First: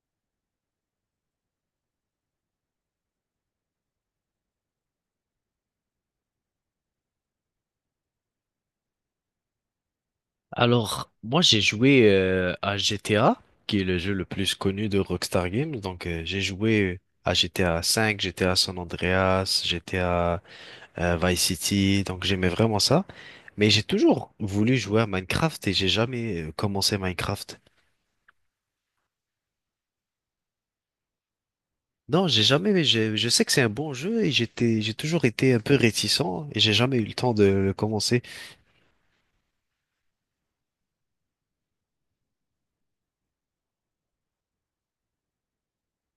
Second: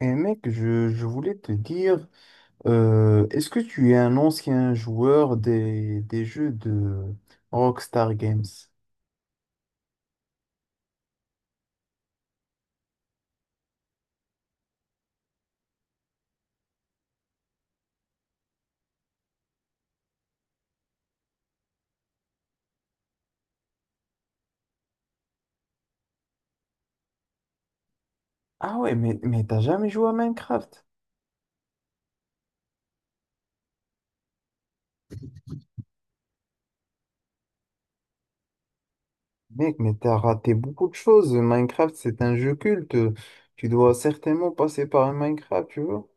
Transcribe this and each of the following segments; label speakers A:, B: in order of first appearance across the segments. A: Et mec, je voulais te dire, est-ce que tu es un ancien joueur des jeux de Rockstar Games?
B: Alors, moi j'ai joué à GTA, qui est le jeu le plus connu de Rockstar Games. Donc j'ai joué à GTA V, GTA San Andreas, GTA Vice City. Donc j'aimais vraiment ça. Mais j'ai toujours voulu jouer à Minecraft et j'ai jamais commencé Minecraft.
A: Ah ouais, mais t'as jamais joué à Minecraft?
B: Non, j'ai jamais. Je sais que c'est un bon jeu et j'ai toujours été un peu réticent et j'ai jamais eu le temps de le commencer.
A: Mec, mais t'as raté beaucoup de choses. Minecraft, c'est un jeu culte. Tu dois certainement passer par un Minecraft, tu vois?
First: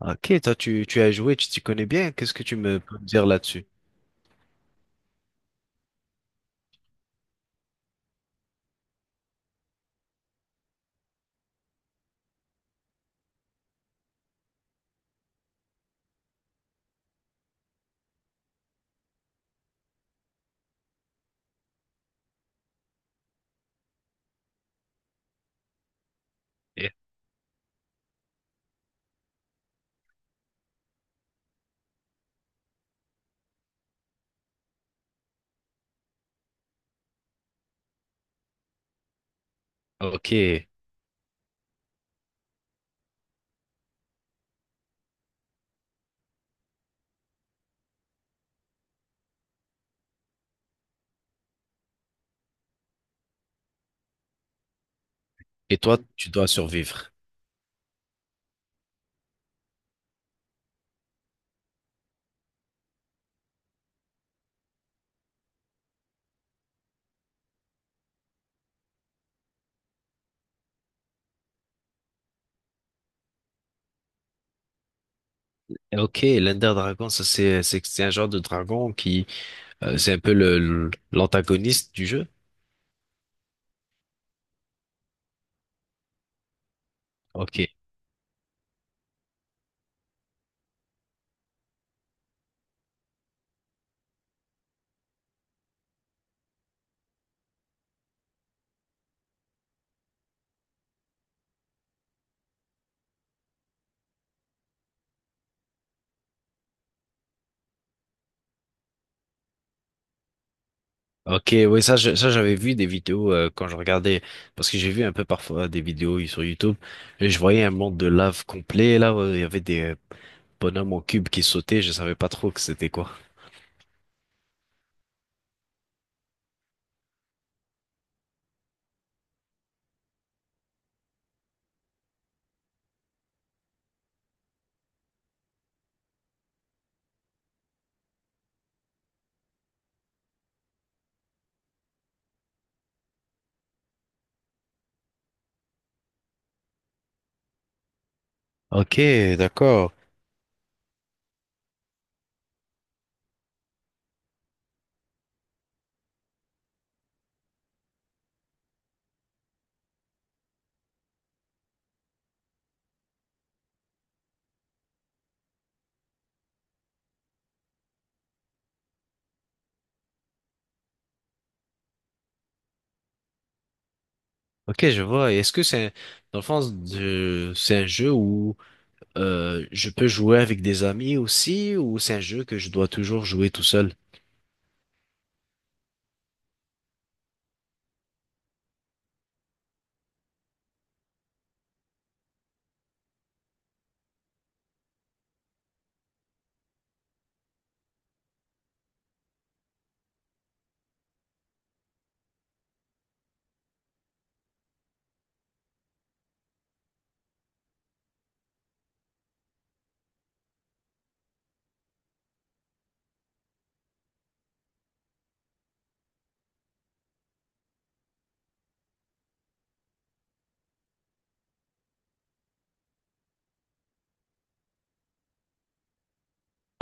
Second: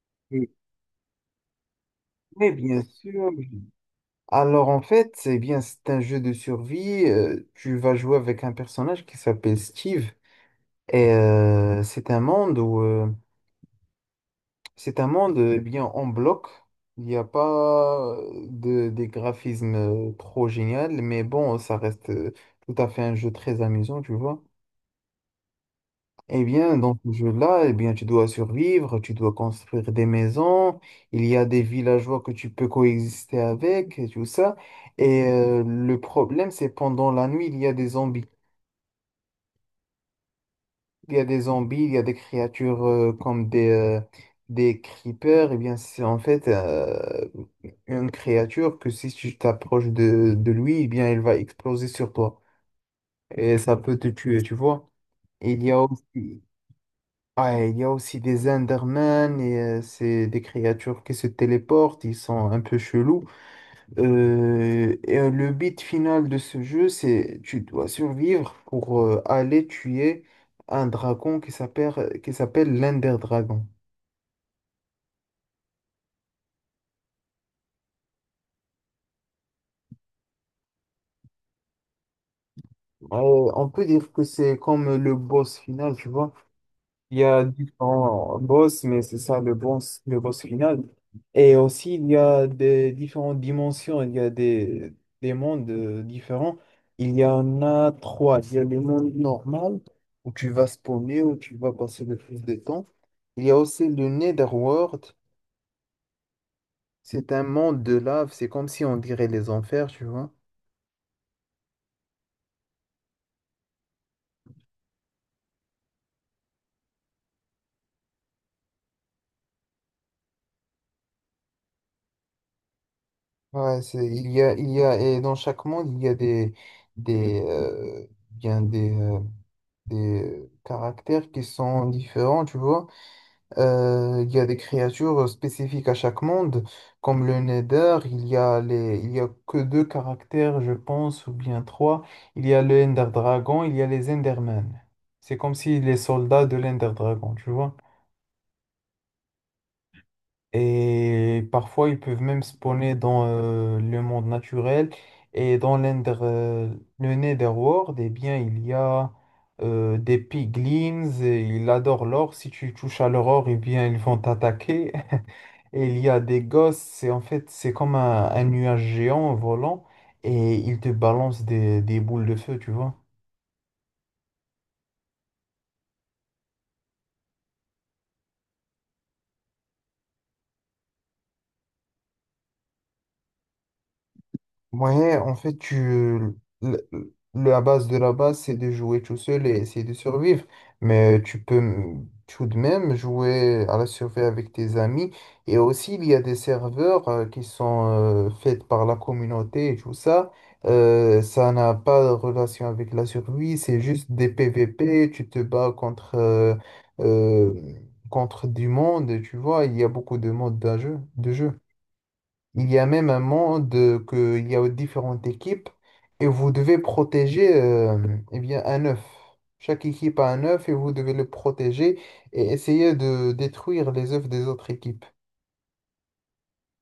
B: Ok,
A: Oui,
B: toi tu as joué, tu t'y connais bien. Qu'est-ce que
A: mais
B: tu
A: bien
B: me peux me dire
A: sûr.
B: là-dessus?
A: Alors en fait, c'est bien, c'est un jeu de survie. Tu vas jouer avec un personnage qui s'appelle Steve. Et c'est un monde c'est un monde bien en bloc. Il n'y a pas des graphismes trop génial, mais bon, ça reste tout à fait un jeu très amusant, tu vois. Eh bien,
B: Eh.
A: dans ce jeu-là, eh bien, tu dois survivre, tu dois construire des maisons, il y a des villageois que tu peux coexister avec, et tout ça. Et le problème, c'est pendant la nuit, il y a des zombies.
B: Ok.
A: Il y a des zombies, il y a des créatures comme des creepers. Et bien, c'est en fait une créature que si tu t'approches de lui, eh bien, elle va exploser sur toi. Et ça peut te tuer, tu vois. Il y
B: Et
A: a
B: toi, tu
A: aussi,
B: dois survivre.
A: ouais, il y a aussi des Endermen. C'est des créatures qui se téléportent. Ils sont un peu chelous. Et le but final de ce jeu, c'est tu dois survivre pour aller tuer un dragon qui s'appelle l'Ender Dragon.
B: Ok, l'Ender Dragon, ça c'est un genre de dragon qui c'est un peu l'antagoniste du jeu.
A: On peut dire que c'est comme le boss final, tu vois. Il y a
B: Ok,
A: différents boss, mais c'est ça le boss final. Et aussi, il y a des différentes dimensions, il y a des mondes différents. Il y en a trois. Il y a le monde normal, où tu vas spawner, où tu vas passer le plus de temps. Il y a aussi le Netherworld. C'est un monde de lave, c'est comme si on dirait les enfers, tu vois.
B: ok, oui ça ça j'avais vu des vidéos quand je regardais parce que j'ai vu un peu parfois des vidéos sur YouTube et je voyais un monde de lave complet là où il y avait des bonhommes en cube qui sautaient, je savais pas trop que c'était quoi.
A: Ouais, et dans chaque monde, il y a des, euh, bien des, euh, des caractères qui sont différents, tu vois. Il y a des créatures spécifiques à chaque monde, comme le Nether, il y a que deux caractères, je pense, ou bien trois. Il y a le Ender Dragon, il y a les Endermen. C'est comme si les soldats de l'Ender Dragon, tu vois.
B: Ok, d'accord.
A: Et parfois, ils peuvent même spawner dans le monde naturel. Et dans le Netherworld, eh bien, il y a des piglins. Et ils adorent l'or. Si tu touches à leur or, eh bien, ils vont t'attaquer. Et il y a des gosses. C'est, en fait, c'est comme un nuage géant volant. Et ils te balancent des boules de feu, tu vois.
B: Ok, je vois. Et est-ce que c'est dans c'est un jeu où je peux jouer avec des amis aussi ou c'est un jeu que je dois toujours jouer tout seul?
A: Ouais, en fait, la base de la base, c'est de jouer tout seul et essayer de survivre. Mais tu peux tout de même jouer à la survie avec tes amis. Et aussi, il y a des serveurs qui sont faits par la communauté et tout ça. Ça n'a pas de relation avec la survie, c'est juste des PVP. Tu te bats euh, contre du monde, tu vois. Il y a beaucoup de modes de jeu. Il y a même un monde que il y a différentes équipes et vous devez protéger eh bien un œuf. Chaque équipe a un œuf et vous devez le protéger et essayer de détruire les œufs des autres équipes.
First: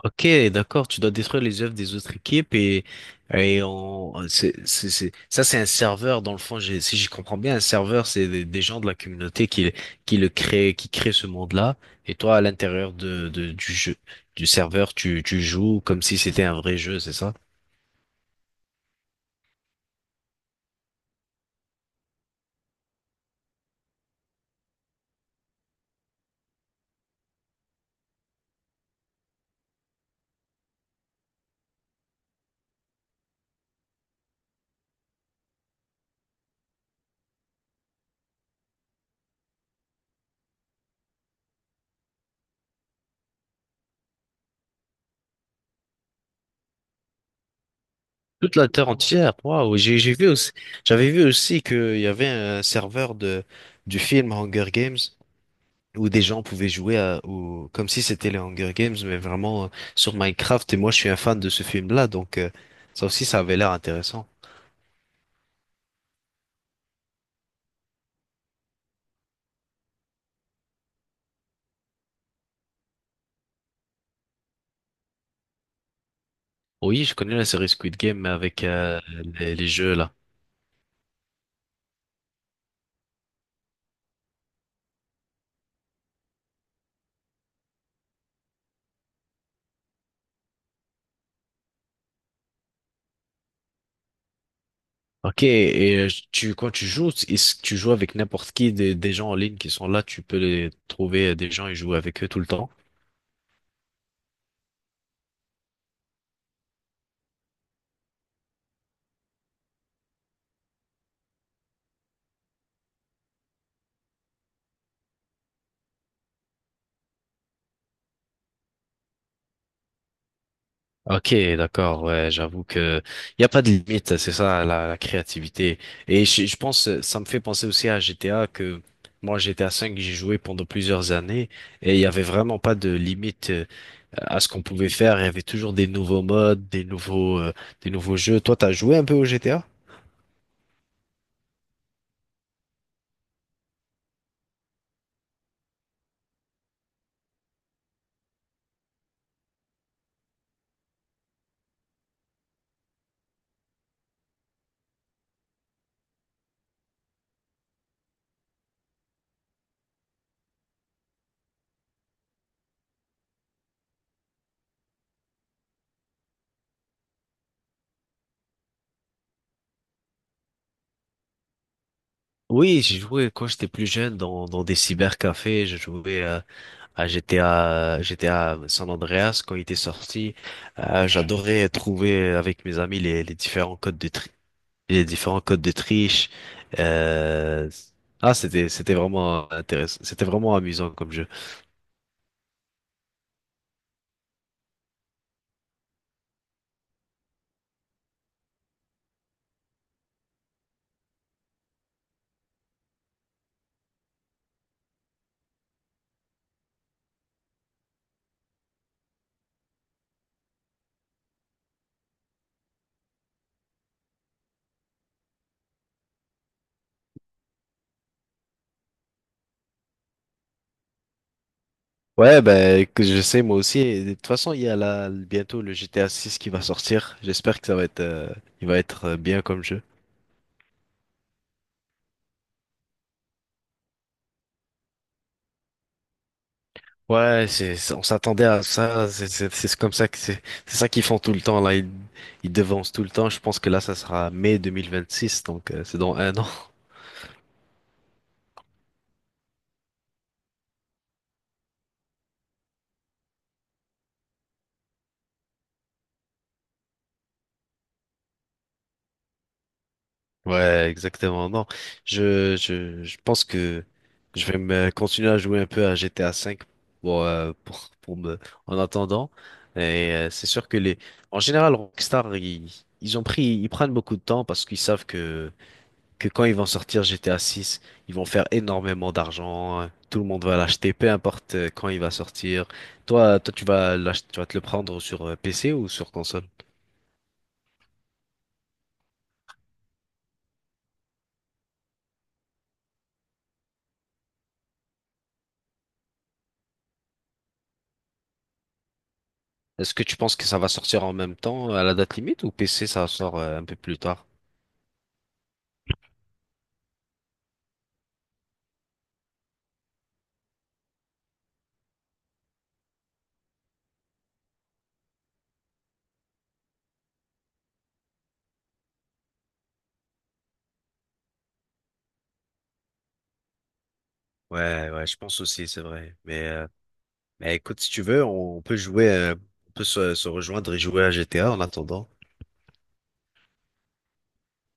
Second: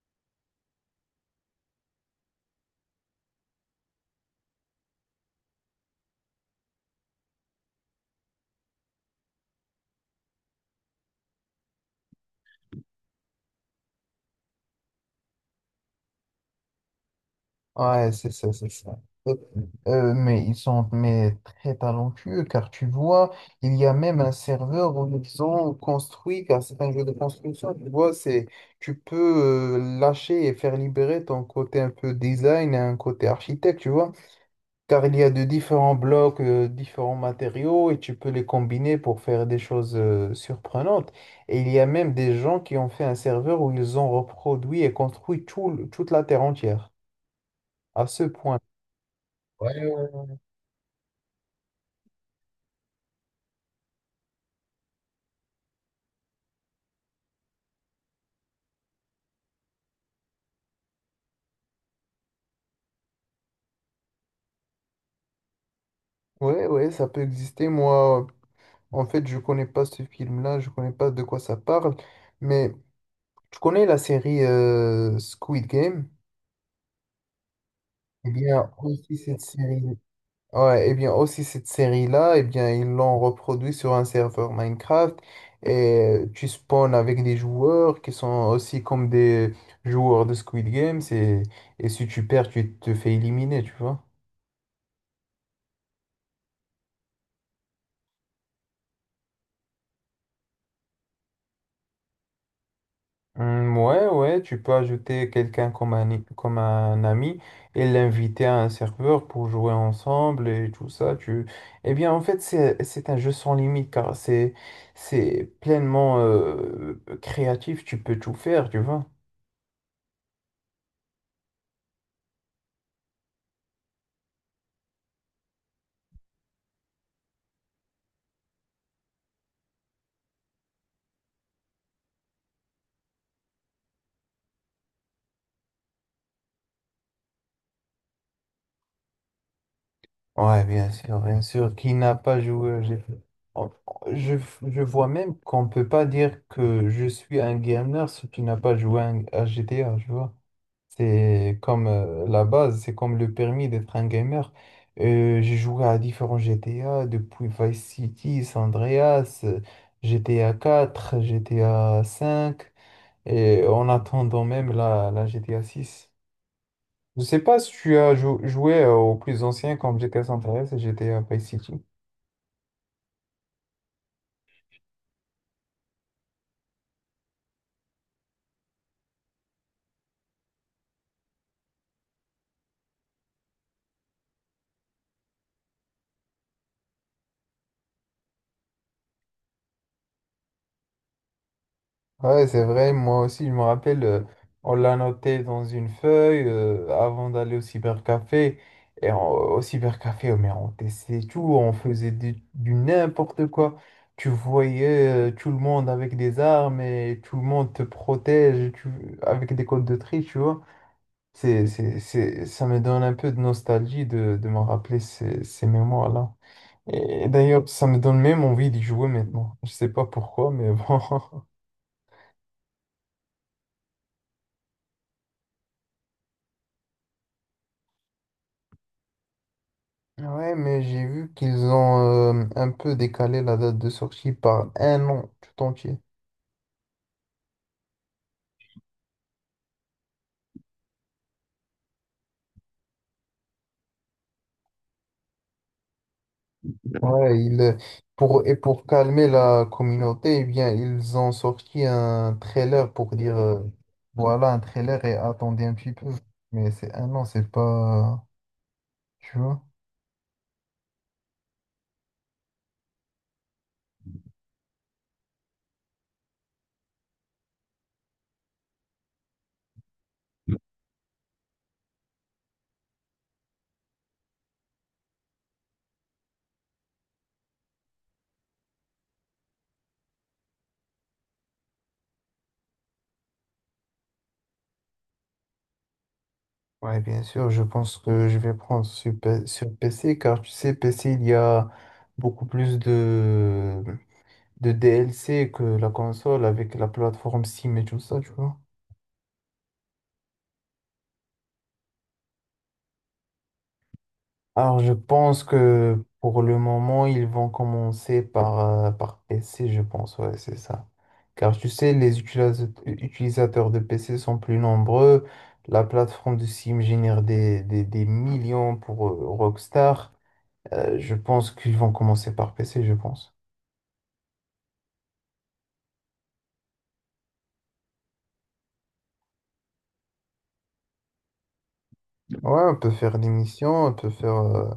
B: Ok, d'accord, tu dois détruire les œuvres des autres équipes et, ça c'est un serveur dans le fond, si j'y comprends bien, un serveur c'est des gens de la communauté qui le créent, qui créent ce monde-là et toi à l'intérieur du jeu, du serveur, tu joues comme si c'était un vrai jeu, c'est ça?
A: Ouais, c'est ça, c'est ça. Euh, mais ils sont mais très talentueux car tu vois, il y a même un serveur où ils ont construit, car c'est un jeu de construction, tu vois, c'est tu peux lâcher et faire libérer ton côté un peu design et un côté architecte, tu vois. Car il y a de différents blocs, différents matériaux et tu peux les combiner pour faire des choses surprenantes. Et il y a même des gens qui ont fait un serveur où ils ont reproduit et construit toute la Terre entière, à ce
B: Toute
A: point.
B: la terre entière,
A: Ouais,
B: waouh, j'ai
A: ouais.
B: vu aussi, j'avais vu aussi qu'il y avait un serveur de, du film Hunger Games où des gens pouvaient jouer à, comme si c'était les Hunger Games, mais vraiment sur Minecraft. Et moi, je suis un fan de ce film-là, donc ça aussi, ça avait l'air intéressant.
A: Ouais, ouais, ça peut exister. Moi, en fait, je connais pas ce film-là, je connais pas de quoi ça parle, mais tu connais la série Squid Game?
B: Oui, je connais la série Squid Game, mais
A: Eh
B: avec
A: bien, aussi cette
B: les
A: série.
B: jeux là.
A: Ouais, et bien aussi cette série-là, et bien ils l'ont reproduit sur un serveur Minecraft et tu spawns avec des joueurs qui sont aussi comme des joueurs de Squid Games et si tu perds, tu te fais éliminer, tu vois.
B: Ok, et tu quand tu joues, est-ce que tu joues avec n'importe qui des gens en ligne qui sont là, tu peux les trouver des gens et jouer avec eux tout le temps?
A: Hmm, ouais, ouais, tu peux ajouter quelqu'un comme comme un ami et l'inviter à un serveur pour jouer ensemble et tout ça. Eh bien, en fait, c'est un jeu sans limite car c'est pleinement créatif, tu peux tout faire, tu vois.
B: Ok, d'accord, ouais, j'avoue que il n'y a pas de limite, c'est ça la créativité. Et je pense, ça me fait penser aussi à GTA que moi GTA 5 j'ai joué pendant plusieurs années et il y avait vraiment pas de limite à ce qu'on pouvait faire. Il y avait toujours des nouveaux modes, des nouveaux jeux. Toi, t'as joué un peu au GTA?
A: Ouais, bien sûr, bien sûr. Qui n'a pas joué j'ai jeu? Je, je vois même qu'on peut pas dire que je suis un gamer si tu n'as pas joué à GTA, tu vois. C'est comme la base, c'est comme le permis d'être un gamer. J'ai joué à différents GTA, depuis Vice City, San Andreas, GTA 4, GTA 5, et en attendant même la GTA 6. Je sais pas si tu as joué aux plus anciens comme GTA San Andreas et GTA Vice City.
B: Oui, j'ai joué quand j'étais plus jeune dans des cybercafés. J'ai joué à GTA, GTA San Andreas quand il était sorti. J'adorais trouver avec mes amis les différents codes de tri- les différents codes de triche. Euh, Ah, c'était vraiment intéressant. C'était vraiment amusant comme jeu.
A: Ouais, c'est vrai, moi aussi, je me rappelle, on l'a noté dans une feuille avant d'aller au cybercafé. Et au cybercafé, oh, mais on testait tout, on faisait du n'importe quoi. Tu voyais tout le monde avec des armes et tout le monde te protège avec des codes de tri, tu vois. Ça me donne un peu de nostalgie de me rappeler ces mémoires-là. Et d'ailleurs, ça me donne même envie d'y jouer maintenant. Je sais pas pourquoi, mais bon.
B: Ouais, ben, que je sais, moi aussi. Et de toute façon, il y a là, bientôt le GTA 6 qui va sortir. J'espère que ça va être, il va être bien comme jeu.
A: Ouais, mais j'ai vu qu'ils ont un peu décalé la date de sortie par un an tout entier.
B: Ouais, on s'attendait à ça. C'est comme ça que c'est ça qu'ils font tout le temps, là. Ils devancent tout le temps. Je pense que là, ça sera mai 2026, donc, c'est dans un an.
A: Ouais, et pour calmer la communauté, eh bien, ils ont sorti un trailer pour dire voilà un trailer et attendez un petit peu. Mais c'est un an, c'est pas. Tu vois?
B: Ouais, exactement. Non, je pense que je vais me continuer à jouer un peu à GTA V pour, pour me, en attendant. Et c'est sûr que en général, Rockstar, ils, ils prennent beaucoup de temps parce qu'ils savent que quand ils vont sortir GTA 6, ils vont faire énormément d'argent. Tout le monde va l'acheter, peu importe quand il va sortir. Toi, tu vas tu vas te le prendre sur PC ou sur console?
A: Ouais, bien sûr, je pense que je vais prendre sur PC car tu sais, PC, il y a beaucoup plus de DLC que la console avec la plateforme Steam et tout ça, tu vois.
B: Est-ce que tu penses que ça va sortir en même temps à la date limite ou PC ça sort un peu plus tard?
A: Alors, je pense que pour le moment, ils vont commencer par PC, je pense, ouais, c'est ça. Car tu sais, les utilisateurs de PC sont plus nombreux. La plateforme de Steam génère des millions pour Rockstar. Je pense qu'ils vont commencer par PC, je pense.
B: Ouais, ouais, je pense aussi, c'est vrai. Mais écoute, si tu veux, on peut jouer, on peut se rejoindre et jouer à GTA en attendant.
A: Ouais, on peut faire des missions,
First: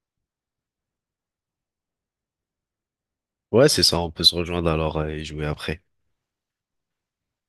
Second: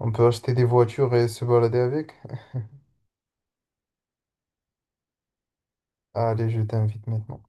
A: on peut acheter des voitures et se balader avec.
B: Ouais, c'est ça, on peut se rejoindre alors et jouer après.
A: Allez, je t'invite maintenant.